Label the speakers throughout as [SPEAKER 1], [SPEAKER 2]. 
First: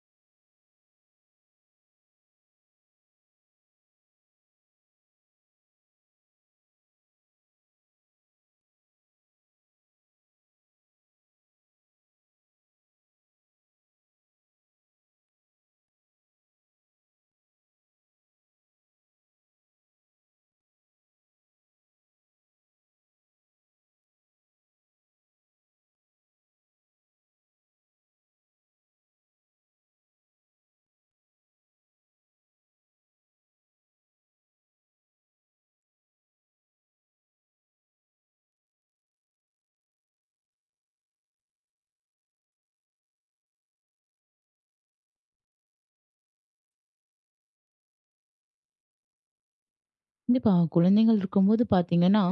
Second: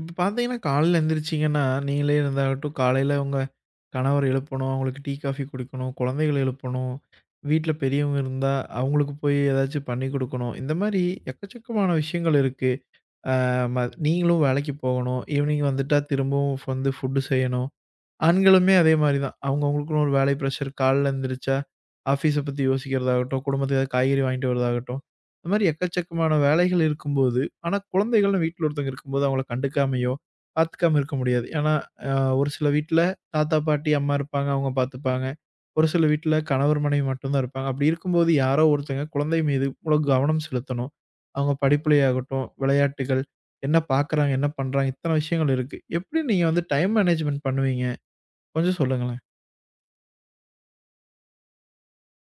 [SPEAKER 1] இப்ப பார்த்தீங்கன்னா, காலையில எந்திரிச்சீங்கன்னா, நீங்களே இருந்தாகட்டும், காலையில உங்க கணவர் எழுப்பணும், அவங்களுக்கு டீ, காஃபி குடுக்கணும், குழந்தைகள எழுப்பணும், வீட்ல பெரியவங்க இருந்தா அவங்களுக்கு போய் ஏதாச்சும் பண்ணி குடுக்கணும். இந்த மாரி எக்கச்சக்கமான விஷயங்கள் இருக்கு. ஆ ம நீங்களும் வேலைக்கு போகணும். ஈவினிங் வந்துட்டா திரும்பவும் வந்து ஃபுட் செய்யணும். ஆண்களுமே அதே மாரி தான். அவங்க அவங்களுக்குன்னு ஒரு வேலை பிரஷர். காலைல எந்திரிச்சா, ஆஃபீஸ பத்தி யோசிக்கிறதாகட்டும், குடும்பத்துக்கு ஏதாவது காய்கறி வாங்கிட்டு வரதாகட்டும். இந்த மாரி எக்கச்சக்கமான வேலைகள் இருக்கும்போது, ஆனா குழந்தைகள்னு வீட்ல ஒருத்தவங்க இருக்கும்போது அவங்கள கண்டுக்காமயோ, பார்த்துக்காம இருக்க முடியாது. ஏன்னா, அ ஒரு சில வீட்ல தாத்தா, பாட்டி, அம்மா இருப்பாங்க. அவங்க பார்த்துப்பாங்க. ஒரு சில வீட்ல கணவர், மனைவி மட்டும் தான் இருப்பாங்க. அப்படி இருக்கும்போது யாரோ ஒருத்தங்க குழந்தை மீது இவ்ளோ கவனம் செலுத்தணும். அவங்க படிப்புலயாகட்டும், விளையாட்டுகள், என்ன பார்க்குறாங்க, என்ன பண்றாங்க, இத்தன விஷயங்கள் இருக்கு. எப்படி நீங்க வந்து டைம் மேனேஜ்மென்ட் பண்ணுவீங்க? கொஞ்சம் சொல்லுங்களேன்.
[SPEAKER 2] கண்டிப்பா. குழந்தைகள் இருக்கும்போது பார்த்தீங்கன்னா,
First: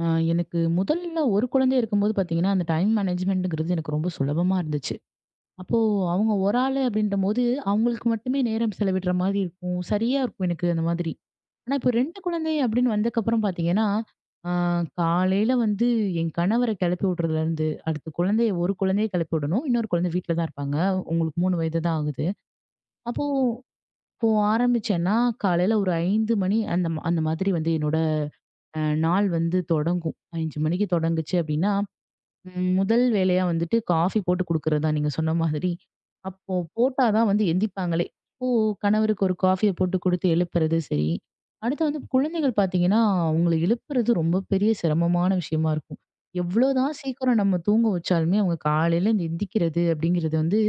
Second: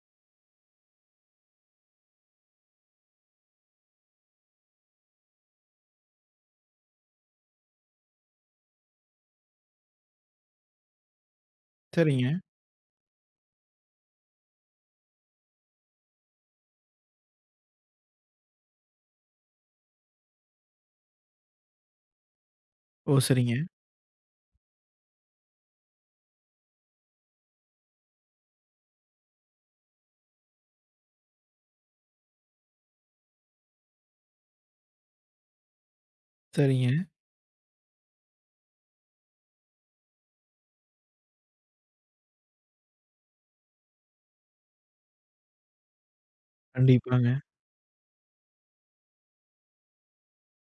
[SPEAKER 2] அ எனக்கு முதல்ல ஒரு குழந்தை இருக்கும்போது பார்த்தீங்கன்னா, அந்த டைம் மேனேஜ்மெண்ட்ங்கிறது எனக்கு ரொம்ப சுலபமா இருந்துச்சு. அப்போ அவங்க ஒரு ஆளு அப்படின்றபோது, அவங்களுக்கு மட்டுமே நேரம் செலவிடுற மாதிரி இருக்கும். சரியா இருக்கும் எனக்கு அந்த மாதிரி. ஆனா இப்போ 2
[SPEAKER 1] சரிங்க.
[SPEAKER 2] குழந்தை அப்படின்னு வந்தக்கப்புறம் பார்த்தீங்கன்னா, அ காலையில வந்து என் கணவர கிளப்பி விடுறதுலேருந்து, அடுத்து குழந்தைய ஒரு குழந்தைய கிளப்பி விடணும். இன்னொரு குழந்தை வீட்ல தான் இருப்பாங்க. உங்களுக்கு 3 வயது தான் ஆகுது.
[SPEAKER 1] ஓ!
[SPEAKER 2] அப்போ
[SPEAKER 1] சரிங்க,
[SPEAKER 2] இப்போ ஆரம்பிச்சேன்னா, காலையில ஒரு 5 மணி அந்த மாதிரி வந்து என்னோட நாள் வந்து தொடங்கும். 5 மணிக்கு தொடங்குச்சு அப்டின்னா, முதல் வேலையா வந்துட்டு காஃபி போட்டு குடுக்குறது தான் நீங்க சொன்ன மாதிரி. அப்போ
[SPEAKER 1] சரிங்க.
[SPEAKER 2] போட்டா தான் வந்து எந்திரிப்பாங்களே. அப்போ கணவருக்கு ஒரு காஃபிய போட்டு குடுத்து எழுப்புறது சரி. அடுத்து வந்து குழந்தைகள் பார்த்தீங்கன்னா, அவங்கள எழுப்புறது ரொம்ப பெரிய சிரமமான விஷயமா இருக்கும். எவ்ளோதான்
[SPEAKER 1] கண்டிப்பாங்க,
[SPEAKER 2] சீக்கிரம் நம்ம தூங்க வச்சாலுமே, அவங்க காலையில இந்த எந்திக்கிறது அப்படிங்கிறது வந்து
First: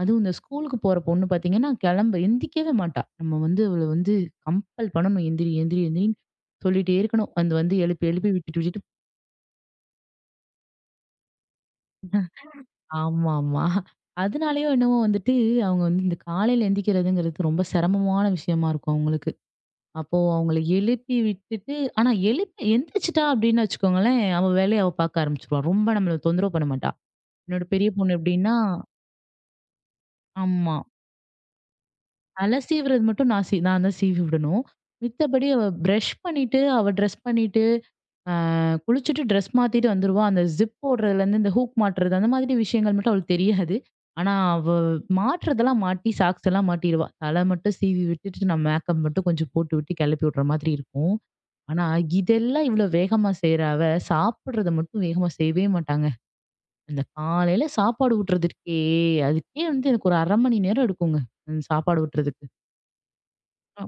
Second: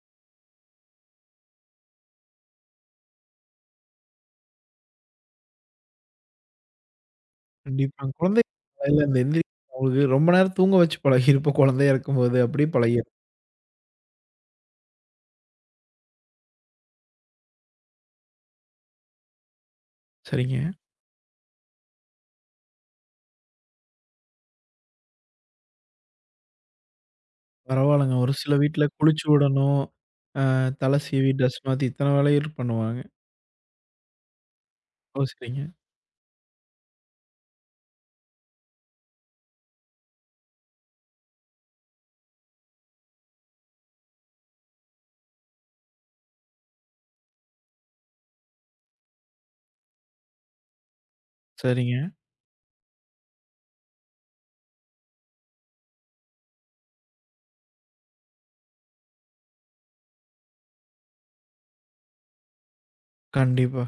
[SPEAKER 2] அதுவும் இந்த ஸ்கூலுக்கு போற பொண்ணு பாத்தீங்கன்னா, கிளம்ப எந்திரிக்கவே மாட்டா. நம்ம வந்து அவள வந்து கம்பல் பண்ணணும். எந்திரி, எந்திரி, எந்திரின்னு சொல்லிட்டே இருக்கணும். அது வந்து எழுப்பி
[SPEAKER 1] கண்டிப்பாங்க.
[SPEAKER 2] எழுப்பி
[SPEAKER 1] குழந்தை
[SPEAKER 2] விட்டுட்டு விட்டுட்டு.
[SPEAKER 1] காலையில அந்த எந்திரி அவங்களுக்கு ரொம்ப நேரம் தூங்க வச்சு பழகியிருப்போம் குழந்தையா இருக்கும்போது. அப்படியே பழகிரும்.
[SPEAKER 2] ஆமாமா. அதனாலயோ என்னவோ வந்துட்டு அவங்க வந்து இந்த காலையில எந்திரிக்கிறதுங்கிறது ரொம்ப சிரமமான விஷயமா இருக்கும் அவங்களுக்கு. அப்போ அவங்கள
[SPEAKER 1] சரிங்க.
[SPEAKER 2] எழுப்பி விட்டுட்டு ஆனா எழுப்பி எந்திரிச்சுட்டா அப்படின்னு வச்சுக்கோங்களேன், அவ வேலைய அவ பாக்க ஆரம்பிச்சுருவா. ரொம்ப நம்மள தொந்தரவு பண்ண மாட்டா. என்னோட பெரிய
[SPEAKER 1] பரவால்லங்க.
[SPEAKER 2] பொண்ணு
[SPEAKER 1] ஒரு சில
[SPEAKER 2] எப்படின்னா
[SPEAKER 1] வீட்ல குளிச்சு விடணும்,
[SPEAKER 2] ஆமா.
[SPEAKER 1] தலை சீவி, ட்ரெஸ் மாத்தி இத்தன
[SPEAKER 2] தல
[SPEAKER 1] வேலைகள் பண்ணுவாங்க.
[SPEAKER 2] சீவுறது மட்டும் நான் தான் சீவி விடணும்.
[SPEAKER 1] ஓ!
[SPEAKER 2] மித்தபடி
[SPEAKER 1] சரிங்க,
[SPEAKER 2] அவ பிரஷ் பண்ணிட்டு, அவ ட்ரெஸ் பண்ணிட்டு, அ குளிச்சுட்டு ட்ரெஸ் மாத்திட்டு வந்துருவா. அந்த ஜிப் போடுறதுலேருந்து, இந்த ஹூக் மாட்டுறது அந்த மாதிரி விஷயங்கள் மட்டும் அவளுக்கு தெரியாது. ஆனா அவ மாட்டுறதெல்லாம் மாட்டி, சாக்ஸ் எல்லாம் மாட்டிருவா. தல மட்டும் சீவி விட்டுட்டு, நான் மேக்கப் மட்டும் கொஞ்சம் போட்டு விட்டு கிளப்பி விடுற மாதிரி இருக்கும். ஆனா
[SPEAKER 1] சரிங்க.
[SPEAKER 2] இதெல்லாம் இவ்ளோ வேகமா செய்ற அவ, சாப்பிடுறத மட்டும் வேகமா செய்யவே மாட்டாங்க. அந்த காலையில சாப்பாடு ஊட்டுறதுக்கே, அதுக்கே வந்து எனக்கு ஒரு 1/2 மணி நேரம் எடுக்குங்க. சாப்பாடு ஊட்டுறதுக்கு. அ
[SPEAKER 1] கண்டிப்பா.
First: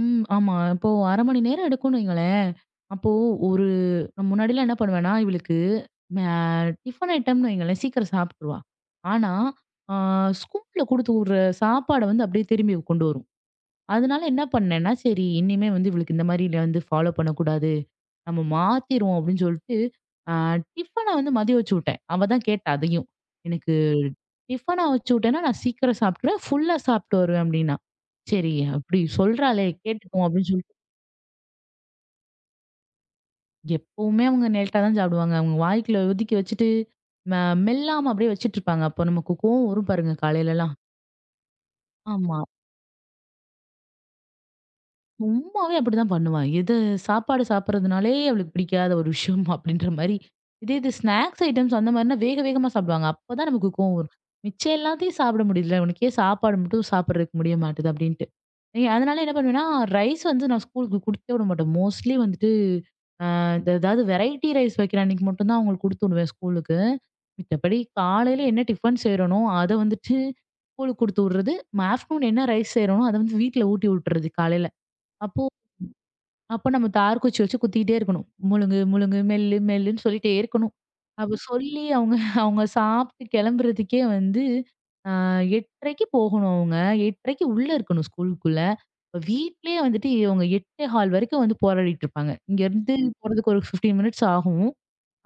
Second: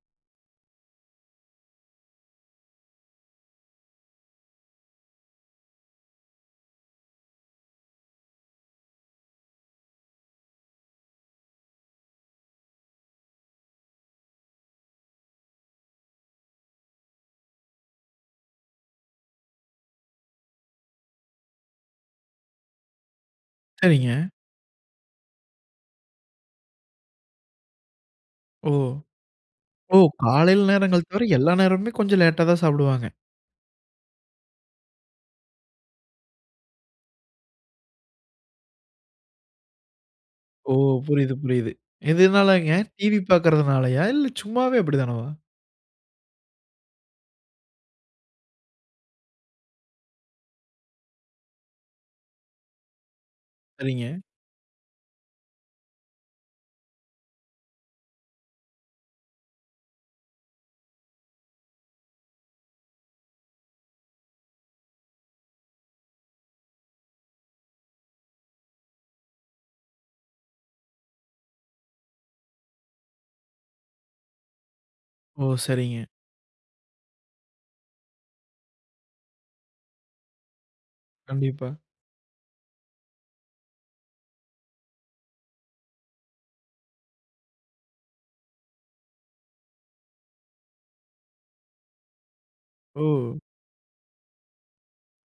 [SPEAKER 2] ம். ஆமா. இப்போ 1/2 மணி நேரம் எடுக்கும்னு வைங்களேன். அப்போ ஒரு முன்னாடிலாம் என்ன பண்ணுவேன்னா, இவளுக்கு ம டிஃபன் ஐட்டம்னு வைங்களேன், சீக்கிரம் சாப்பிட்டுருவா. ஆனா, ஆ ஸ்கூல்ல குடுத்து விடுற சாப்பாட வந்து அப்படியே திரும்பி கொண்டு வரும். அதனால என்ன பண்ணேன்னா, சரி இனிமே வந்து இவளுக்கு இந்த மாரி வந்து ஃபாலோ பண்ணக்கூடாது. நம்ம மாத்திருவோம் அப்படின்னு சொல்லிட்டு, அ டிஃபன வந்து மதியம் வச்சு விட்டேன். அவ தான் கேட்டா அதையும். எனக்கு
[SPEAKER 1] சரிங்க.
[SPEAKER 2] டிஃபனா வச்சு விட்டேன்னா, நான் சீக்கிரம் சாப்பிட்டுருவேன். ஃபுல்லா சாப்பிட்டு வருவேன் அப்படின்னா. சரி
[SPEAKER 1] ஓ!
[SPEAKER 2] அப்படி சொல்றாளே
[SPEAKER 1] ஓ!
[SPEAKER 2] கேட்டுக்குவோம் அப்படின்னு
[SPEAKER 1] காலையில
[SPEAKER 2] சொல்லிட்டு,
[SPEAKER 1] நேரங்கள் தவிர எல்லா நேரமுமே கொஞ்சம் லேட்டா தான் சாப்பிடுவாங்க.
[SPEAKER 2] எப்பவுமே அவங்க லேட்டா தான் சாப்பிடுவாங்க. அவங்க வாய்க்குள்ள ஒதுக்கி வச்சுட்டு, ம மெல்லாம அப்படியே வச்சுட்டு இருப்பாங்க. அப்போ நமக்கு கோவம் வரும் பாருங்க
[SPEAKER 1] ஓ!
[SPEAKER 2] காலையிலலாம்.
[SPEAKER 1] புரியுது, புரியுது.
[SPEAKER 2] ஆமா.
[SPEAKER 1] எதுனாலங்க? டிவி பார்க்கறதுனாலயா? இல்ல சும்மாவே அப்படிதானவா?
[SPEAKER 2] சும்மாவே அப்படிதான் பண்ணுவா. சாப்பாடு சாப்பிடுறதுனாலயே அவளுக்கு பிடிக்காத ஒரு விஷயம் அப்படின்ற மாரி. இதே இது ஸ்நாக்ஸ் ஐட்டம்ஸ் அந்த மாரினா வேக வேகமா சாப்பிடுவாங்க. அப்பதான் நமக்கு கோவம் வரும்.
[SPEAKER 1] சரிங்க.
[SPEAKER 2] மிச்சம் எல்லாத்தையும் சாப்பிட முடியல. உனக்கு ஏன் சாப்பாடு மட்டும் சாப்பிடுறதுக்கு முடிய மாட்டுது அப்படின்ட்டு. அதனால என்ன பண்ணுவேன்னா, ரைஸ் வந்து நான் ஸ்கூலுக்கு குடுத்தே விட மாட்டேன். மோஸ்ட்லி வந்துட்டு இந்த ஏதாவது வெரைட்டி ரைஸ் வைக்கிற அன்னைக்கு மட்டும் தான் அவங்களுக்கு குடுத்து விடுவேன் ஸ்கூலுக்கு. மித்தபடி காலையில என்ன டிஃபன் செய்றனோ, அத வந்துட்டு ஸ்கூலுக்கு குடுத்து விடுறது. ஆஃப்டர்நூன் என்ன ரைஸ் செய்றோனோ, அத வந்து வீட்ல ஊட்டி விட்டுறது காலையில. அப்போ
[SPEAKER 1] ஓ! சரிங்க.
[SPEAKER 2] அப்ப நம்ம தார்குச்சி வச்சு குத்திக்கிட்டே இருக்கணும். முழுங்கு, முழுங்கு, மெல்லு, மெல்லுன்னு சொல்லிட்டே இருக்கணும். அப்ப
[SPEAKER 1] கண்டிப்பா.
[SPEAKER 2] சொல்லி அவங்க அவங்க சாப்பிட்டு கிளம்புறதுக்கே வந்து ஆ 8:30க்கு போகணும் அவங்க. 8:30க்கு உள்ள இருக்கணும் ஸ்கூலுக்குள்ள. வீட்லயே வந்துட்டு இவங்க 8:15 வரைக்கும் வந்து போராடிட்டு இருப்பாங்க. இங்கருந்து
[SPEAKER 1] ஓ!
[SPEAKER 2] போறதுக்கு ஒரு 15 மினிட்ஸ் ஆகும்.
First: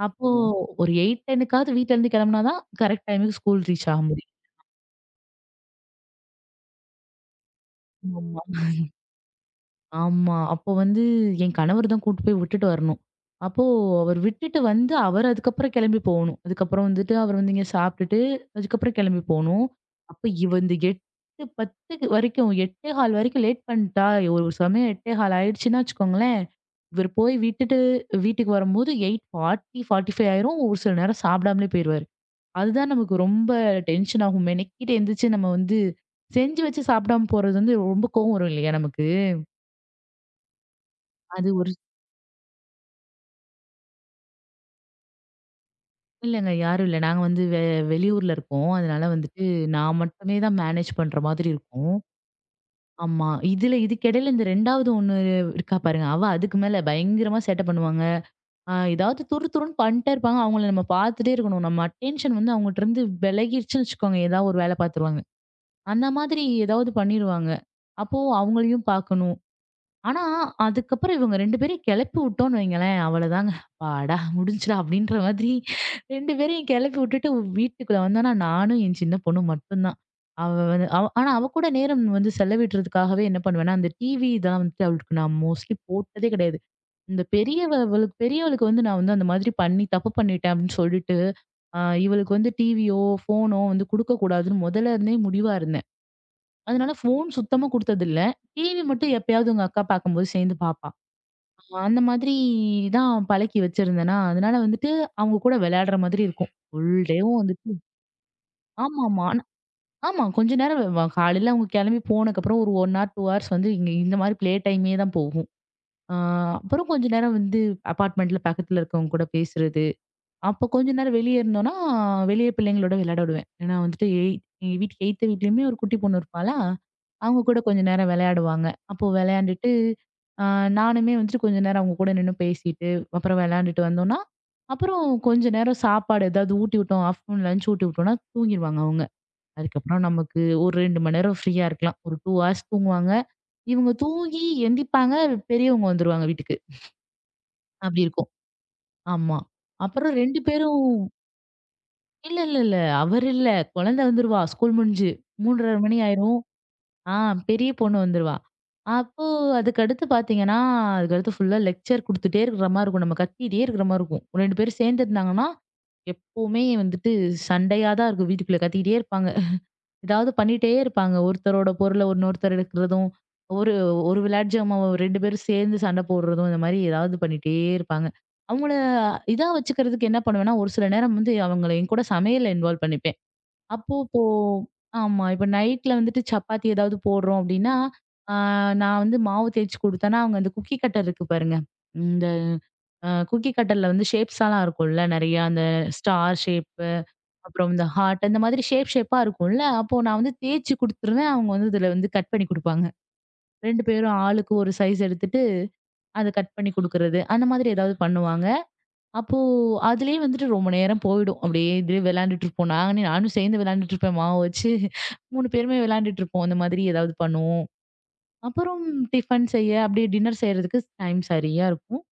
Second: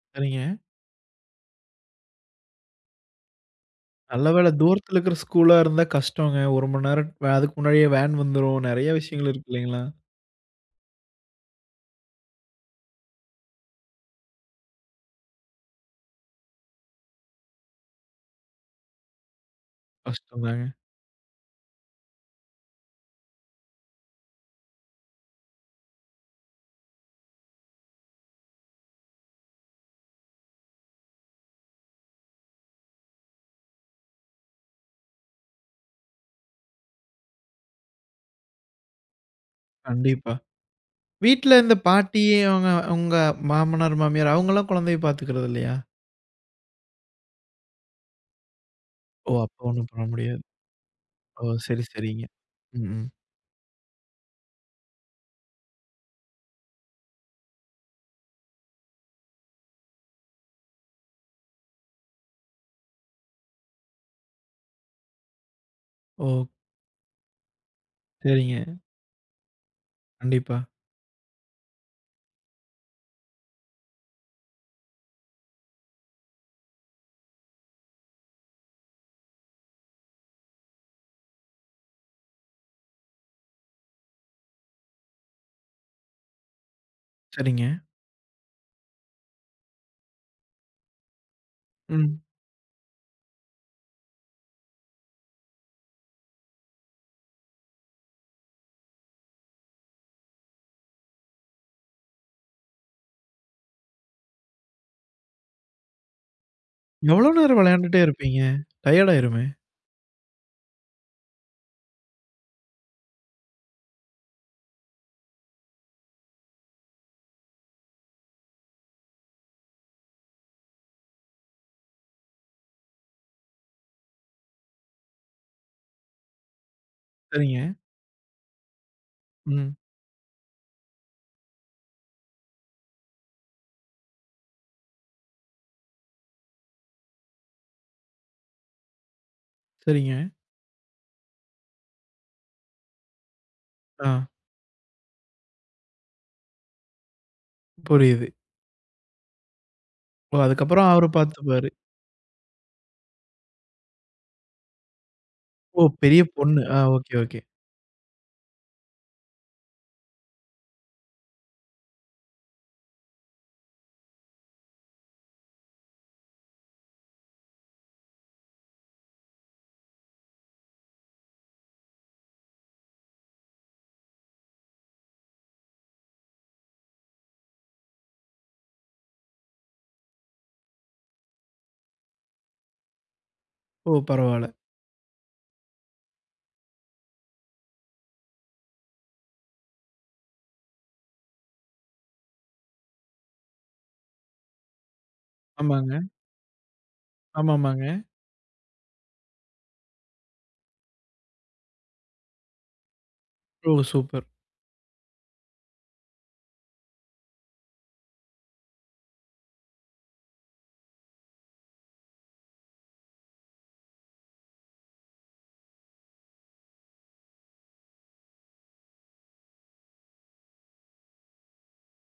[SPEAKER 2] அப்போ
[SPEAKER 1] சரிங்க.
[SPEAKER 2] ஒரு 8:10க்காவது வீட்ல இருந்து கிளம்புனா தான் கரெக்ட் டைமுக்கு ஸ்கூல் ரீச் ஆக
[SPEAKER 1] நல்ல
[SPEAKER 2] முடியும்.
[SPEAKER 1] வேள தூரத்துல இருக்கிற ஸ்கூலா இருந்தா கஷ்டங்க. 1 மணி நேரம் அதுக்கு முன்னாடியே வேன்
[SPEAKER 2] ஆமா.
[SPEAKER 1] வந்துரும். நெறைய விஷயங்கள் இருக்கு இல்லைங்களா?
[SPEAKER 2] ஆமா. அப்போ வந்து என் கணவர் தான் கூட்டு போய் விட்டுட்டு வரணும். அப்போ அவர் விட்டுட்டு வந்து, அவர் அதுக்கப்புறம் கிளம்பி போகணும். அதுக்கப்புறம் வந்துட்டு அவர் வந்து இங்க சாப்பிட்டுட்டு, அதுக்கப்புறம் கிளம்பி போணும். அப்ப
[SPEAKER 1] கஷ்டம்
[SPEAKER 2] இவ
[SPEAKER 1] தாங்க.
[SPEAKER 2] இந்த 8:10 வரைக்கும் 8:15 வரைக்கும் லேட் பண்ணிட்டா, ஒரு சமயம் 8:15 ஆயிடுச்சுன்னா வச்சுக்கோங்களேன், இவர் போய் விட்டுட்டு வீட்டுக்கு வரும்போது 8:40 45 ஆயிரும். ஒரு சில நேரம் சாப்பிடாமலே போயிருவாரு. அதுதான் நமக்கு ரொம்ப டென்ஷன் ஆகும். மெனக்கிட்டு எந்திரிச்சு நம்ம வந்து செஞ்சு வச்சு சாப்பிடாம போறது வந்து ரொம்ப கோவம் வரும் இல்லையா நமக்கு?
[SPEAKER 1] கண்டிப்பா.
[SPEAKER 2] அது
[SPEAKER 1] வீட்ல
[SPEAKER 2] ஒரு
[SPEAKER 1] இந்த பாட்டி அவங்க உங்க மாமனார், மாமியார் அவங்கலாம் குழந்தைய பாத்துக்கிறது இல்லையா?
[SPEAKER 2] இல்லங்க. யாரும் இல்ல. நாங்க வந்து வெளியூர்ல இருக்கோம். அதனால
[SPEAKER 1] ஓ!
[SPEAKER 2] வந்துட்டு
[SPEAKER 1] அப்ப ஒண்ணும்
[SPEAKER 2] நான்
[SPEAKER 1] பண்ண
[SPEAKER 2] மட்டுமே
[SPEAKER 1] முடியாது.
[SPEAKER 2] தான் மேனேஜ் பண்ற
[SPEAKER 1] ஓ!
[SPEAKER 2] மாதிரி
[SPEAKER 1] சரி,
[SPEAKER 2] இருக்கும்.
[SPEAKER 1] சரிங்க. ம், ம்.
[SPEAKER 2] ஆமா. இதுல இதுக்கிடையில இந்த 2வது ஒண்ணு இருக்கா பாருங்க. அவ அதுக்கு மேல பயங்கரமா சேட்ட பண்ணுவாங்க. ஏதாவது துரு துருன்னு பண்ணிட்டே இருப்பாங்க. அவங்கள நம்ம பார்த்துட்டே இருக்கணும். நம்ம அட்டென்ஷன் வந்து அவங்கட்டருந்து விலகிருச்சுன்னு வச்சுக்கோங்க. ஏதாவது ஒரு வேல பார்த்துருவாங்க. அந்த
[SPEAKER 1] ஓ!
[SPEAKER 2] மாதிரி ஏதாவது பண்ணிருவாங்க. அப்போ
[SPEAKER 1] சரிங்க.
[SPEAKER 2] அவங்களையும் பார்க்கணும். ஆனா,
[SPEAKER 1] கண்டிப்பா.
[SPEAKER 2] அதுக்கப்புறம் இவங்க 2 பேரையும் கெளப்பி விட்டோம்னு வைங்களேன், அவ்வளதாங்க. அப்பாடா! முடிஞ்சுடா! அப்படின்ற மாதிரி 2 பேரையும் கெளப்பி விட்டுட்டு வீட்டுக்குள்ள வந்தோம்னா, நானும் என் சின்ன பொண்ணும் மட்டும் தான். அவ வந்து அவ ஆனா அவ கூட நேரம் வந்து செலவிடுறதுக்காகவே என்ன பண்ணுவேன்னா, அந்த டிவி இதெல்லாம் வந்துட்டு அவளுக்கு நான் மோஸ்ட்லி போட்டதே கிடையாது. இந்த
[SPEAKER 1] சரிங்க.
[SPEAKER 2] பெரியவ பெரியவளுக்கு வந்து நான் வந்து அந்த மாதிரி பண்ணி தப்பு பண்ணிட்டேன் அப்படின்னு சொல்லிட்டு, அ
[SPEAKER 1] ம்.
[SPEAKER 2] இவளுக்கு வந்து டிவியோ, ஃபோனோ வந்து குடுக்கக்கூடாதுன்னு முதல்ல இருந்தே முடிவா இருந்தேன். அதனால ஃபோன் சுத்தமா குடுத்ததில்ல. டிவி மட்டும் எப்பயாவது உங்க அக்கா பார்க்கும்போது சேர்ந்து பார்ப்பா. அந்த மாதிரி தான் பழக்கி வச்சிருந்தேனா, அதனால வந்துட்டு அவங்க கூட விளையாடுற மாதிரி இருக்கும். ஃபுல்
[SPEAKER 1] எவ்வளோ
[SPEAKER 2] டேவும்
[SPEAKER 1] நேரம்
[SPEAKER 2] வந்துட்டு
[SPEAKER 1] விளையாண்டுட்டே இருப்பீங்க? டயர்ட்
[SPEAKER 2] ஆமாமா. ஆனா
[SPEAKER 1] ஆயிருமே!
[SPEAKER 2] ஆமா கொஞ்ச நேரம் வெ- வ காலையில அவங்க கிளம்பி போனதுக்கப்புறம் ஒரு 1 ஹார் 2 ஹார்ஸ் வந்து இங்க இந்த மாதிரி ப்ளே டைமே தான் போகும். ஆ அப்புறம் கொஞ்ச நேரம் வந்து அபார்ட்மெண்ட்ல பக்கத்துல இருக்கவங்க கூட பேசுறது. அப்போ கொஞ்ச நேரம் வெளிய இருந்தோம்னா, வெளிய பிள்ளைங்களோட விளையாட விடுவேன். ஏன்னா வந்துட்டு எங்க வீட்டுக்கு எய்த்த வீட்லயுமே ஒரு குட்டி பொண்ணு இருப்பாளா, அவங்க கூட
[SPEAKER 1] சரிங்க.
[SPEAKER 2] கொஞ்ச நேரம் விளையாடுவாங்க. அப்போ விளையாண்டுட்டு,
[SPEAKER 1] ம்.
[SPEAKER 2] அ நானுமே வந்துட்டு கொஞ்ச நேரம் அவங்க கூட நின்னு பேசிட்டு, அப்புறம் விளையாண்டுட்டு வந்தோம்னா, அப்புறம் கொஞ்ச நேரம் சாப்பாடு ஏதாவது ஊட்டி விட்டோம், ஆஃப்டர்நூன் லஞ்ச் ஊட்டி விட்டோம்னா தூங்கிருவாங்க அவங்க. அதுக்கப்புறம்
[SPEAKER 1] சரிங்க.
[SPEAKER 2] நமக்கு ஒரு 2 மணி நேரம் ஃப்ரீயா இருக்கலாம். ஒரு 2 ஹார்ஸ் தூங்குவாங்க. இவங்க
[SPEAKER 1] ஆ.
[SPEAKER 2] தூங்கி எந்திப்பாங்க, பெரியவங்க வந்துருவாங்க வீட்டுக்கு. அப்படி
[SPEAKER 1] புரியுது.
[SPEAKER 2] இருக்கும். ஆமா. அப்புறம்
[SPEAKER 1] ஓ!
[SPEAKER 2] 2 பேரும்
[SPEAKER 1] அதுக்கப்புறம் அவரு பாத்துப்பாரு.
[SPEAKER 2] இல்ல, இல்ல, இல்ல. அவரு இல்ல. குழந்தை வந்துருவா. ஸ்கூல் முடிஞ்சு. 3:30
[SPEAKER 1] ஓ!
[SPEAKER 2] மணி
[SPEAKER 1] பெரிய
[SPEAKER 2] ஆயிரும்.
[SPEAKER 1] பொண்ணு. ஓகே,
[SPEAKER 2] ஆ
[SPEAKER 1] ஓகே.
[SPEAKER 2] பெரிய பொண்ணு வந்துருவா. அப்போ அதுக்கடுத்து பார்த்தீங்கன்னா, அதுக்கடுத்து ஃபுல்லா லெக்சர் குடுத்துட்டே இருக்கிற மாரி இருக்கும். நம்ம கத்திட்டே இருக்கிற மாரி இருக்கும். 2 பேரும் சேர்ந்துருந்தாங்கன்னா, எப்பவுமே வந்துட்டு சண்டையா தான் இருக்கும். வீட்டுக்குள்ள கத்திக்கிட்டே இருப்பாங்க. ஏதாவது பண்ணிட்டே இருப்பாங்க. ஒருத்தரோட பொருள இன்னொருத்தர் எடுக்கிறதும், ஒரு ஒரு விளையாட்டு ஜாமாவ 2 பேரும் சேர்ந்து சண்டை போடுறதும், இந்த மாரி ஏதாவது பண்ணிட்டே இருப்பாங்க. அவங்கள இதா வச்சுக்கிறதுக்கு என்ன பண்ணுவேன்னா, ஒரு சில நேரம் வந்து அவங்கள என்கூட சமையல்ல இன்வால்வ் பண்ணிப்பேன்.
[SPEAKER 1] ஓ!
[SPEAKER 2] அப்போ இப்போ
[SPEAKER 1] பரவால்ல.
[SPEAKER 2] ஆமா. இப்ப நைட்ல வந்துட்டு சப்பாத்தி ஏதாவது போடுறோம் அப்டின்னா, ஆ நான் வந்து மாவு தேய்ச்சு குடுத்தேன்னா, அவங்க அந்த குக்கி கட்டர் இருக்கு பாருங்க. இந்த அ குக்கி கட்டர்ல வந்து ஷேப்ஸாலாம் இருக்கும்ல நெறையா. அந்த
[SPEAKER 1] ஆமாங்க.
[SPEAKER 2] ஸ்டார் ஷேப்பு, அப்புறம்
[SPEAKER 1] ஆமாமாங்க.
[SPEAKER 2] இந்த ஹார்ட் அந்த மாதிரி ஷேப்பா இருக்கும்ல. அப்போ நான் வந்து தேய்ச்சு குடுத்துருவேன். அவங்க வந்து இதுல வந்து கட் பண்ணி குடுப்பாங்க.
[SPEAKER 1] ஓ!
[SPEAKER 2] 2 பேரும்
[SPEAKER 1] சூப்பர்.
[SPEAKER 2] ஆளுக்கு ஒரு சைஸ் எடுத்துட்டு, அத கட் பண்ணி குடுக்குறது. அந்த மாதிரி ஏதாவது பண்ணுவாங்க. அப்போ அதிலேயே வந்துட்டு ரொம்ப நேரம் போயிடும். அப்படியே இதுலயே விளையாண்டுட்டு இருப்போம். நானும் சேர்ந்து விளையாண்டுட்டு இருப்பேன் மாவு வச்சு. 3 பேருமே விளையாண்டுட்டு இருப்போம். அந்த மாதிரி ஏதாவது பண்ணுவோம். அப்புறம் டிஃபன் செய்ய, அப்படியே டின்னர் செய்றதுக்கு டைம் சரியா இருக்கும்.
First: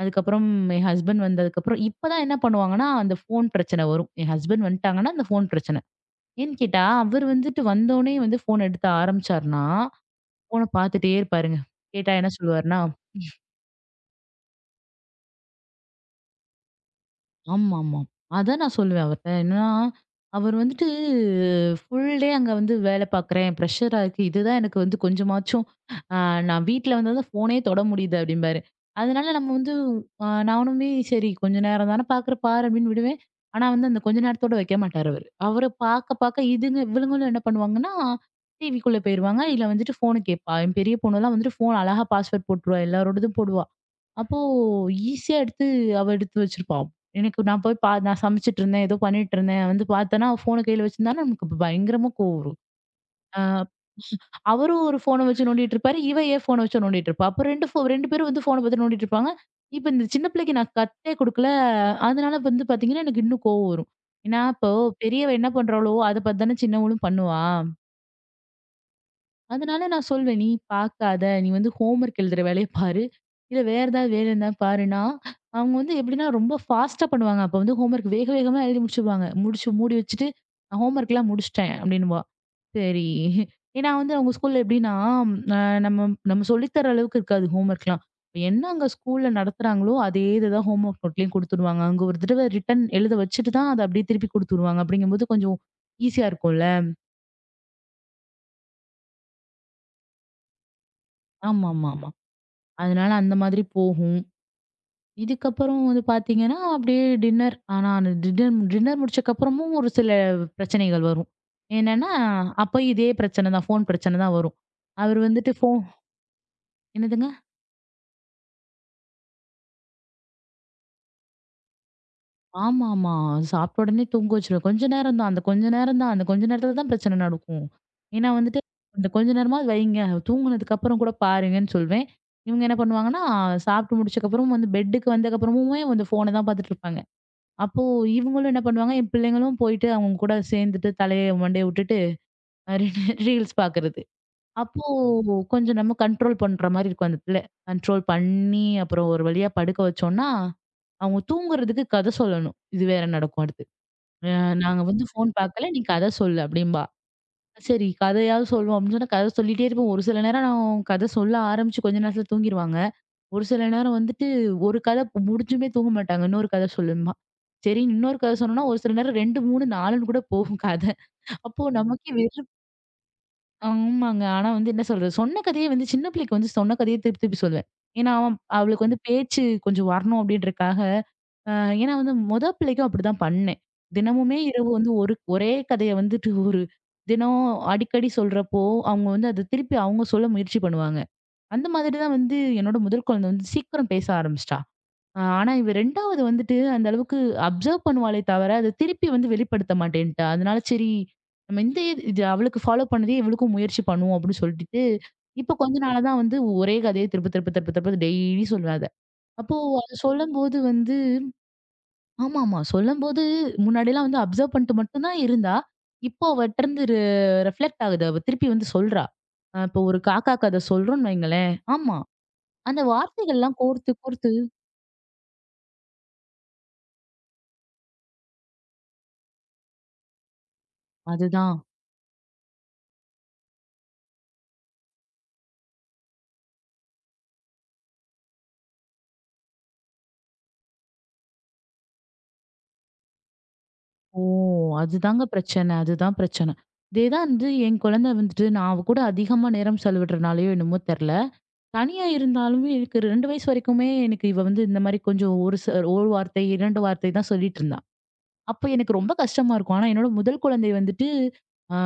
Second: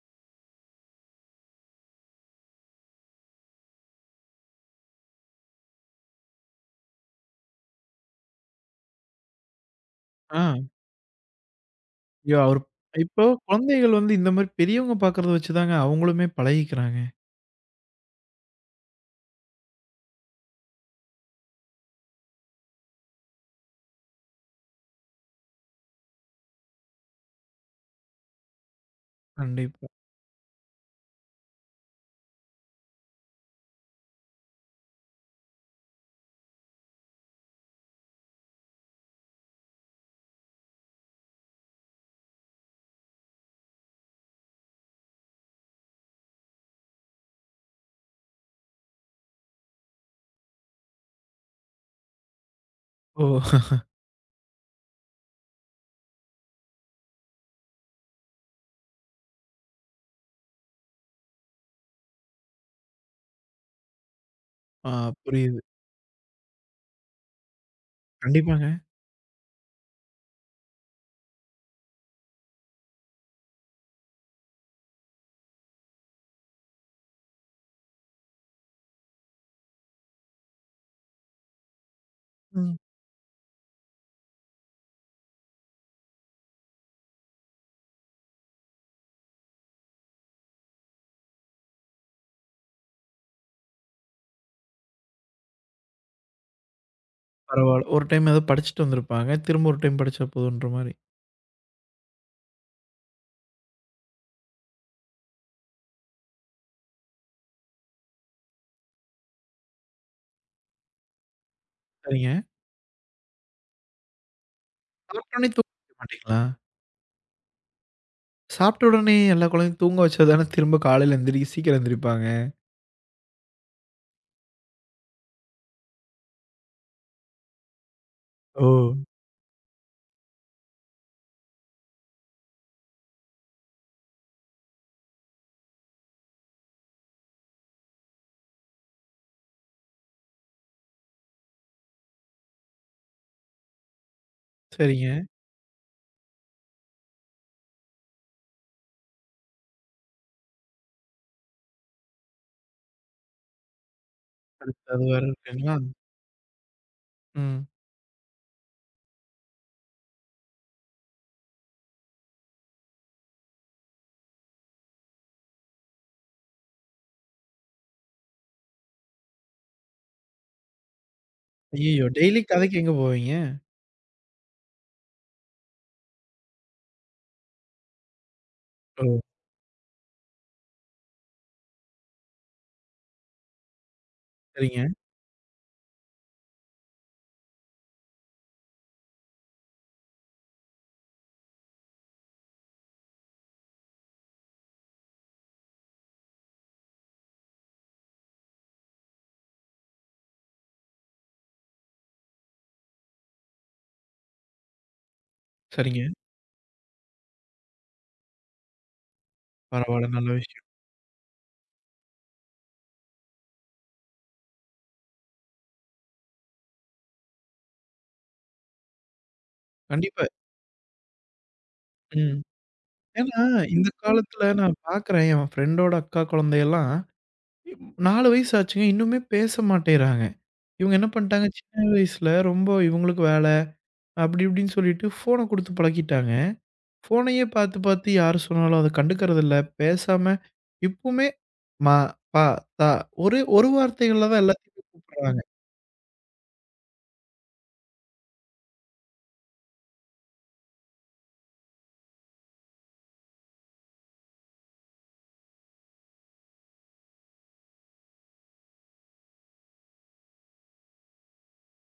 [SPEAKER 2] அதுக்கப்புறம் என் ஹஸ்பண்ட் வந்ததுக்கப்புறம் இப்பதான் என்ன பண்ணுவாங்கன்னா, அந்த ஃபோன் பிரச்சனை வரும். என் ஹஸ்பண்ட் வந்துட்டாங்கன்னா, அந்த ஃபோன் பிரச்சனை. ஏன்னு கேட்டா, அவர் வந்துட்டு வந்தோனே வந்து ஃபோன் எடுத்து ஆரம்பிச்சாருன்னா,
[SPEAKER 1] ஆ.
[SPEAKER 2] ஃபோன பார்த்துட்டே இருப்பாருங்க. கேட்டா என்ன
[SPEAKER 1] ஐயோ! அவரு
[SPEAKER 2] சொல்லுவாருன்னா
[SPEAKER 1] இப்போ குழந்தைகள் வந்து இந்த மாரி பெரியவங்க பார்க்கறத வச்சு தாங்க அவங்களுமே பழகிக்கிறாங்க.
[SPEAKER 2] ஆமாமா. அதான் நான் சொல்லுவேன் அவர்ட்ட. என்னன்னா, அவர் வந்துட்டு ஃபுல் டே அங்க வந்து வேலை பார்க்குறேன். ப்ரெஷரா இருக்கு. இதுதான் எனக்கு வந்து கொஞ்சமாச்சும் அ நான் வீட்ல வந்தா தான் ஃபோனே தொட முடியுது அப்டிம்பாரு. அதனால நம்ம வந்து
[SPEAKER 1] கண்டிப்பா.
[SPEAKER 2] நானுமே சரி கொஞ்ச நேரம் தானே பார்க்குற பாரு அப்டின்னு விடுவேன். ஆனா வந்து அந்த கொஞ்ச நேரத்தோட வைக்க மாட்டாரு அவரு. அவரு பார்க்க பார்க்க இதுங்க இவளுங்களும் என்ன பண்ணுவாங்கன்னா, டிவிக்குள்ள போயிருவாங்க. இல்ல வந்துட்டு ஃபோன கேட்பா. என் பெரிய பொண்ணுலாம் வந்துட்டு ஃபோன் அழகா பாஸ்வேர்ட் போட்டுருவா. எல்லாரோடதும் போடுவா. அப்போ ஈஸியா எடுத்து அவ எடுத்து வச்சிருப்பா. எனக்கு நான் போய் பா நான் சமைச்சுட்டு இருந்தேன். ஏதோ பண்ணிட்டு இருந்தேன். வந்து பார்த்தேன்னா, அவ ஃபோன கையில வச்சிருந்தான்னா, நமக்கு பயங்கரமா கோவம் வரும்.
[SPEAKER 1] ஓ!
[SPEAKER 2] ஆ அவரும் ஒரு ஃபோன வச்சு நோண்டிட்டு இருப்பாரு. இவ ஏன் ஃபோன வச்சு நோண்டிட்டு இருப்பா. அப்போ 2 பேரும் வந்து ஃபோன பார்த்து நோண்டிட்டு இருப்பாங்க. இப்ப இந்த சின்ன பிள்ளைக்கு நான் கத்தே குடுக்கல. அதனால வந்து பார்த்தீங்கன்னா, எனக்கு இன்னும் கோவம் வரும். ஏன்னா, இப்போ
[SPEAKER 1] ஆ
[SPEAKER 2] பெரியவ என்ன
[SPEAKER 1] புரியுது.
[SPEAKER 2] பண்றாளோ, அத பார்த்து தானே சின்னவளும் பண்ணுவா.
[SPEAKER 1] கண்டிப்பாங்க.
[SPEAKER 2] அதனால நான் சொல்வேன், "நீ பாக்காத. நீ வந்து ஹோம் ஒர்க் எழுதுற வேலைய பாரு. இல்ல வேற ஏதாவது வேலை இருந்தா பாருன்னா" அவங்க வந்து எப்படின்னா ரொம்ப ஃபாஸ்ட்டா பண்ணுவாங்க. அப்ப வந்து ஹோம் ஒர்க் வேக வேகமா எழுதி முடிச்சுருவாங்க. முடிச்சு மூடி வச்சுட்டு, "நான் ஹோம் ஒர்க்லாம் முடிச்சுட்டேன்" அப்படின்னுவா.
[SPEAKER 1] ம்.
[SPEAKER 2] சரி. ஏன்னா வந்து அவங்க ஸ்கூல்ல எப்படின்னா, அ நம்ம நம்ம சொல்லி தர அளவுக்கு இருக்காது ஹோம் ஒர்க்லாம். என்ன அங்க ஸ்கூல்ல நடத்துறாங்களோ, அதே இதுதான் ஹோம் ஒர்க் நோட்லயும் குடுத்துருவாங்க. அங்க ஒரு தடவ ரிட்டர்ன் எழுத வச்சுட்டு தான் அத அப்படியே திருப்பி குடுத்துருவாங்க. அப்படிங்கும்போது கொஞ்சம் ஈஸியா இருக்கும்ல.
[SPEAKER 1] பரவால்ல. ஒரு டைம் ஏதோ படிச்சுட்டு வந்திருப்பாங்க. திரும்ப ஒரு டைம் படிச்சா போதுன்ற மாரி.
[SPEAKER 2] ஆமாமாமா. அதனால அந்த மாதிரி போகும். இதுக்கப்புறம் வந்து பார்த்தீங்கன்னா, அப்படியே டின்னர் டின்னர் முடிச்சக்கப்புறமும் ஒரு சில பிரச்சனைகள் வரும். என்னன்னா,
[SPEAKER 1] சரிங்க.
[SPEAKER 2] அப்பயும் இதே பிரச்சனை தான். ஃபோன் பிரச்சனை தான் வரும். அவரு
[SPEAKER 1] சாப்பிட்ட உடனே
[SPEAKER 2] வந்துட்டு
[SPEAKER 1] தூங்க வைக்க மாட்டீங்களா?
[SPEAKER 2] என்னதுங்க?
[SPEAKER 1] சாப்பிட்ட உடனே எல்லா குழந்தையும் தூங்க வச்சா தானே திரும்ப காலையில எந்திரி சீக்கிரம் எந்திரிப்பாங்க.
[SPEAKER 2] ஆமாமா. சாப்பிட்ட உடனே தூங்க வச்சுருவேன். கொஞ்ச நேரம் தான். அந்த கொஞ்ச நேரம் தான். அந்த கொஞ்ச நேரத்தில தான் பிரச்சனை நடக்கும். ஏன்னா வந்துட்டு,
[SPEAKER 1] ஓ!
[SPEAKER 2] "இந்த கொஞ்ச நேரமாவது வைங்க. தூங்குனதுக்கப்புறம் கூட பாருங்கன்னு" சொல்வேன். இவங்க என்ன பண்ணுவாங்கன்னா, சாப்பிட்டு முடிச்சக்கப்புறம் வந்து பெட்டுக்கு வந்தக்கப்புறமுமே வந்து ஃபோன தான் பார்த்துட்டு இருப்பாங்க. அப்போ இவங்களும் என்ன பண்ணுவாங்க, என் பிள்ளைங்களும் போயிட்டு அவங்க கூட சேர்ந்துட்டு தலைய மண்டைய விட்டுட்டு ரீல்ஸ் பார்க்கறது. அப்போ
[SPEAKER 1] சரிங்க.
[SPEAKER 2] கொஞ்சம் நம்ம கண்ட்ரோல் பண்ற மாரி இருக்கும் அந்த பிள்ளை. கண்ட்ரோல் பண்ணி அப்புறம் ஒரு வழியா படுக்க வச்சோம்னா, அவங்க தூங்குறதுக்கு கதை சொல்லணும். இது வேற நடக்கும் அடுத்து. அ நாங்க
[SPEAKER 1] அடுத்து
[SPEAKER 2] வந்து
[SPEAKER 1] அது வேற
[SPEAKER 2] ஃபோன் பார்க்கல
[SPEAKER 1] இருக்குங்களா?
[SPEAKER 2] நீ கதை சொல்லு அப்படிம்பா.
[SPEAKER 1] ம்.
[SPEAKER 2] சரி கதையாவது சொல்வோம் அப்படின்னு சொன்னா கதை சொல்லிட்டே இருப்போம். ஒரு சில நேரம் நான் கதை சொல்ல ஆரம்பிச்சு கொஞ்ச நேரத்துல தூங்கிருவாங்க. ஒரு சில நேரம் வந்துட்டு ஒரு கதை முடிஞ்சுமே தூங்க மாட்டாங்க. இன்னொரு கதை சொல்லும்பா. சரி இன்னொரு கதை சொன்னோம்னா, ஒரு சில நேரம் 2, 3, 4ன்னு கூட போகும் கதை. அப்போ
[SPEAKER 1] ஐய்யயோ!
[SPEAKER 2] நமக்கே
[SPEAKER 1] டெய்லி கதைக்கு எங்க போவீங்க?
[SPEAKER 2] ஆமாங்க. ஆனா வந்து என்ன சொல்றது? சொன்ன கதையே வந்து சின்ன பிள்ளைக்கு வந்து சொன்ன கதையே திருப்பி திருப்பி சொல்லுவேன். ஏன்னா, அவன் அவளுக்கு வந்து
[SPEAKER 1] ஓ!
[SPEAKER 2] பேச்சு கொஞ்சம் வரணும் அப்படின்றதுக்காக, அ ஏன்னா வந்து மொத பிள்ளைக்கும் அப்படிதான் பண்ணேன். தினமுமே இரவு
[SPEAKER 1] சரிங்க,
[SPEAKER 2] வந்து ஒரு ஒரே கதைய வந்துட்டு ஒரு தினம் அடிக்கடி சொல்றப்போ, அவங்க வந்து அத திருப்பி அவங்க சொல்ல முயற்சி பண்ணுவாங்க. அந்த மாதிரி தான் வந்து என்னோட முதல் குழந்தை வந்து சீக்கிரம் பேச ஆரம்பிச்சுட்டா. ஆனா, இவ 2வது வந்துட்டு அந்த அளவுக்கு அப்சர்வ் பண்ணுவாளே தவிர, அத திருப்பி வந்து வெளிப்படுத்த மாட்டேன்ட்டா. அதனால சரி, நம்ம இந்த இது இது அவளுக்கு ஃபாலோ பண்ணதே இவளுக்கும் முயற்சி பண்ணுவோம் அப்படின்னு சொல்லிட்டு, இப்ப கொஞ்ச நாளா
[SPEAKER 1] சரிங்க.
[SPEAKER 2] தான் வந்து ஒரே கதைய திரும்ப, திரும்ப, திரும்ப, திரும்ப டெய்லி சொல்லுவேன் அத. அப்போ அத
[SPEAKER 1] பரவால்ல நல்ல
[SPEAKER 2] சொல்லும்போது
[SPEAKER 1] விஷயம்.
[SPEAKER 2] வந்து ஆமாமா. சொல்லும்போது முன்னாடிலாம் வந்து அப்சர்வ் பண்ணிட்டு மட்டும் தான் இருந்தா, இப்போ அவட்டருந்து ரிஃப்ளெக்ட் ஆகுது. அவ திருப்பி வந்து சொல்றா. இப்போ ஒரு
[SPEAKER 1] கண்டிப்பா.
[SPEAKER 2] காக்கா கதை சொல்றோம்னு வைங்களேன். ஆமா.
[SPEAKER 1] ம்.
[SPEAKER 2] அந்த
[SPEAKER 1] ஏன்னா,
[SPEAKER 2] வார்த்தைகள்லாம்
[SPEAKER 1] இந்த
[SPEAKER 2] கோர்த்து, கோர்த்து
[SPEAKER 1] காலத்துல நான் பாக்குறேன், என் ஃப்ரெண்டோட அக்கா குழந்தையெல்லாம், 4 வயசு ஆச்சுங்க. இன்னுமே பேச மாட்டேங்கிறாங்க. இவங்க என்ன பண்ணிட்டாங்க,
[SPEAKER 2] அதுதான்.
[SPEAKER 1] சின்ன வயசுல ரொம்ப இவங்களுக்கு வேல, அப்படி இப்படின்னு சொல்லிட்டு ஃபோன குடுத்து பழக்கிட்டாங்க. ஃபோனையே பாத்து பாத்து யாரு சொன்னாலும் அத கண்டுக்கறதில்ல. பேசாம இப்பவுமே மா, பா, தா ஒரே ஒரு
[SPEAKER 2] ஓ!
[SPEAKER 1] வார்த்தைகள்ல தான் எல்லாத்தையுமே
[SPEAKER 2] அதுதாங்க
[SPEAKER 1] கூப்பிடுறாங்க.
[SPEAKER 2] பிரச்சனை. அதுதான் பிரச்சனை. இதே தான் வந்து என் குழந்தை வந்துட்டு நான் அவ கூட அதிகமா நேரம் செலவிடுறனாலயோ என்னமோ தெர்ல. தனியா இருந்தாலுமே எனக்கு 2 வயசு வரைக்குமே எனக்கு இவ வந்து இந்த மாரி கொஞ்சம் ஒரு வார்த்தை, 2 வார்த்தை தான் சொல்லிட்டு இருந்தா. அப்ப எனக்கு ரொம்ப கஷ்டமா இருக்கும். ஆனா என்னோட முதல் குழந்தை வந்துட்டு, ஆ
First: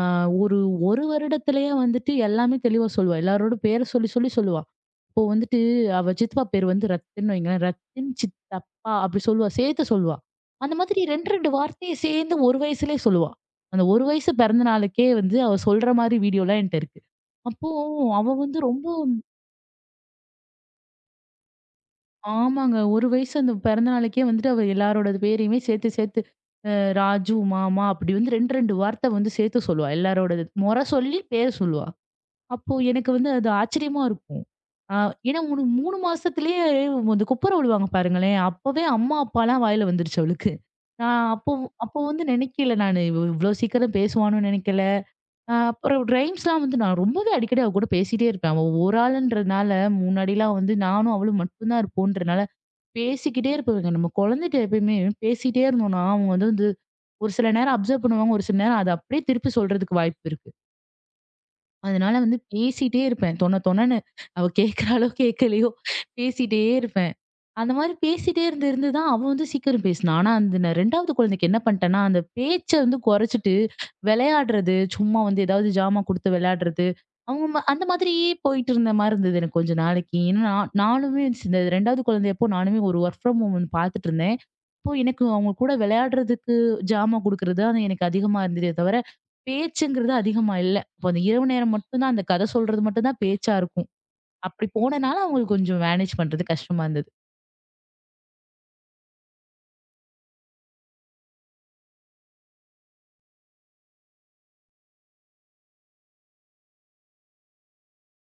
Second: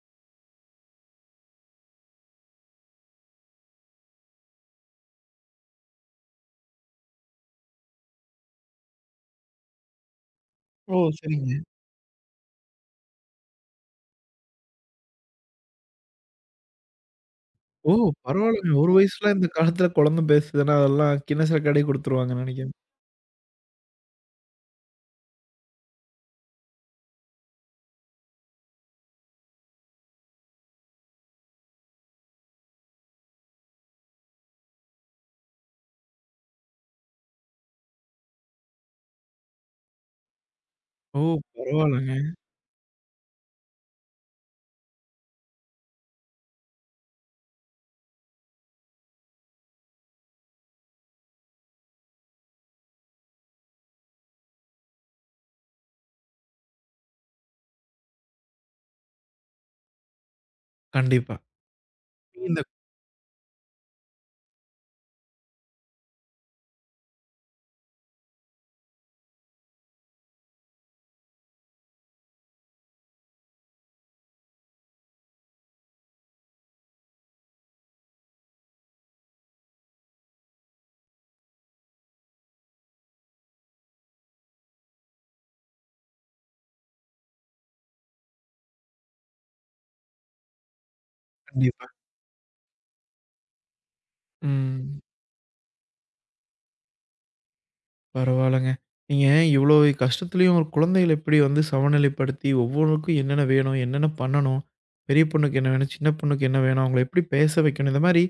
[SPEAKER 2] ஒரு 1 வருடத்திலேயே வந்துட்டு எல்லாமே தெளிவா சொல்லுவா. எல்லாரோட பேர சொல்லி சொல்லி சொல்லுவா. அப்போ வந்துட்டு அவ சித்தப்பா பேர் வந்து ரத்தின்னு வைங்களேன். ரத்தின் சித்தப்பா அப்படி சொல்லுவா. சேர்த்து சொல்லுவா. அந்த
[SPEAKER 1] ஓ!
[SPEAKER 2] மாதிரி 2, 2
[SPEAKER 1] சரிங்க.
[SPEAKER 2] வார்த்தைய சேர்ந்து ஒரு வயசுலயே சொல்லுவா. அந்த ஒரு வயசு பிறந்த நாளுக்கே வந்து அவ சொல்ற மாரி வீடியோலாம் என்ட்ட இருக்கு. அப்போ
[SPEAKER 1] ஓ!
[SPEAKER 2] அவ வந்து
[SPEAKER 1] பரவாயில்லங்க.
[SPEAKER 2] ரொம்ப
[SPEAKER 1] ஒரு வயசுல இந்த காலத்துல குழந்தை பேசுதுன்னா, அதெல்லாம் கின்னஸ்ல கடைய குடுத்துருவாங்கன்னு நெனைக்கிறேன்.
[SPEAKER 2] ஆமாங்க. ஒரு வயசு அந்த பிறந்த நாளுக்கே வந்துட்டு அவ எல்லாரோட பேரையுமே சேர்த்து சேர்த்து அ ராஜு, மாமா அப்படி வந்து 2, 2 வார்த்தை வந்து சேர்த்து சொல்லுவா. எல்லாரோடது மொற சொல்லி பேர் சொல்லுவா. அப்போ எனக்கு வந்து அது ஆச்சரியமா இருக்கும். ஆ ஏன்னா ஒரு 3 மாசத்துலயே அந்த குப்புற விழுவாங்க பாருங்களேன்! அப்பவே அம்மா, அப்பாலாம் வாயில வந்துருச்சு அவளுக்கு.
[SPEAKER 1] ஓ!
[SPEAKER 2] நான் அப்போ அப்போ
[SPEAKER 1] பரவாயில்லங்க.
[SPEAKER 2] வந்து நினைக்கல நானு. இவ இவ்ளோ சீக்கிரம் பேசுவான்னு நினைக்கல. அப்புறம் ரைம்ஸ்லாம் வந்து நான் ரொம்பவே அடிக்கடி அவ கூட பேசிட்டே இருப்பேன். அவ ஒரு ஆளுன்றனால முன்னாடிலாம் வந்து நானும் அவளும் மட்டும் தான் இருப்போம்ன்றனால பேசிக்கிட்டே இருப்பேங்க. நம்ம குழந்தைட்ட எப்பயுமே பேசிட்டே இருந்தோம்னா, அவங்க வந்து வந்து ஒரு சில நேரம் அப்சர்வ் பண்ணுவாங்க. ஒரு சில நேரம் அத அப்படியே திருப்பி சொல்றதுக்கு வாய்ப்பு இருக்கு.
[SPEAKER 1] கண்டிப்பா.
[SPEAKER 2] அதனால வந்து பேசிட்டே இருப்பேன். தொண தொணன்னு. அவ கேட்கிற கேட்கலையோ பேசிட்டே இருப்பேன். அந்த மாரி பேசிட்டே இருந்து இருந்து தான் அவன் வந்து சீக்கிரம் பேசினான். ஆனா, அந்த நான் 2வது குழந்தைக்கு என்ன பண்ணிட்டேன்னா, அந்த பேச்ச வந்து குறைச்சிட்டு விளையாடுறது, சும்மா வந்து ஏதாவது ஜாமான் குடுத்து விளையாடுறது, அவங்க அந்த மாதிரியே போயிட்டு இருந்த மாரி இருந்தது எனக்கு கொஞ்ச நாளைக்கு. ஏன்னா, நானுமே இந்த 2வது குழந்தையப்போ நானுமே ஒரு வொர்க் ஃப்ரம் ஹோம் ஒண்ணு பார்த்துட்டு இருந்தேன். அப்போ எனக்கு அவங்க கூட விளையாடுறதுக்கு ஜாமான் குடுக்குறது தான் எனக்கு அதிகமா இருந்ததே தவிர, பேச்சுங்கிறது அதிகமா இல்ல. அப்போ அந்த இரவு நேரம்
[SPEAKER 1] கண்டிப்பா.
[SPEAKER 2] மட்டும் தான் அந்த கதை சொல்றது மட்டும் தான் பேச்சா இருக்கும். அப்படி
[SPEAKER 1] ம்.
[SPEAKER 2] போனனால அவங்களுக்கு கொஞ்சம் மேனேஜ் பண்றது கஷ்டமா இருந்தது.
[SPEAKER 1] பரவால்லங்க. நீங்க இவ்வளோ கஷ்டத்துலயும் ஒரு குழந்தைகள எப்படி வந்து சமநிலைப்படுத்தி, ஒவ்வொன்னுக்கும் என்னென்ன வேணும்? என்னென்ன பண்ணணும்? பெரிய பொண்ணுக்கு என்ன வேணும்? சின்ன பொண்ணுக்கு என்ன வேணும்? அவங்கள எப்படி பேச வைக்கணும்? இந்த மாரி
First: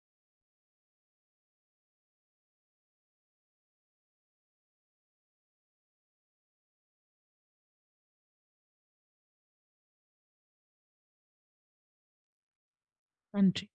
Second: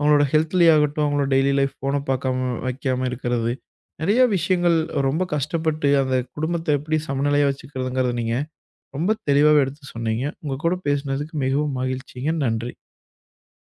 [SPEAKER 1] அவங்களோட ஹெல்த்லயே ஆகட்டும், அவங்களோட டெய்லி லைஃப் ஃபோன பார்க்காம வைக்காம இருக்கிறது. நெறைய விஷயங்கள் ரொம்ப கஷ்டப்பட்டு அந்த குடும்பத்த எப்படி சமநிலையா வச்சுக்கிறதுங்கிறத நீங்க ரொம்ப தெளிவாவே எடுத்து சொன்னீங்க. உங்க கூட பேசினதுக்கு மிகவும் மகிழ்ச்சிங்க. நன்றி.
[SPEAKER 2] நன்றி.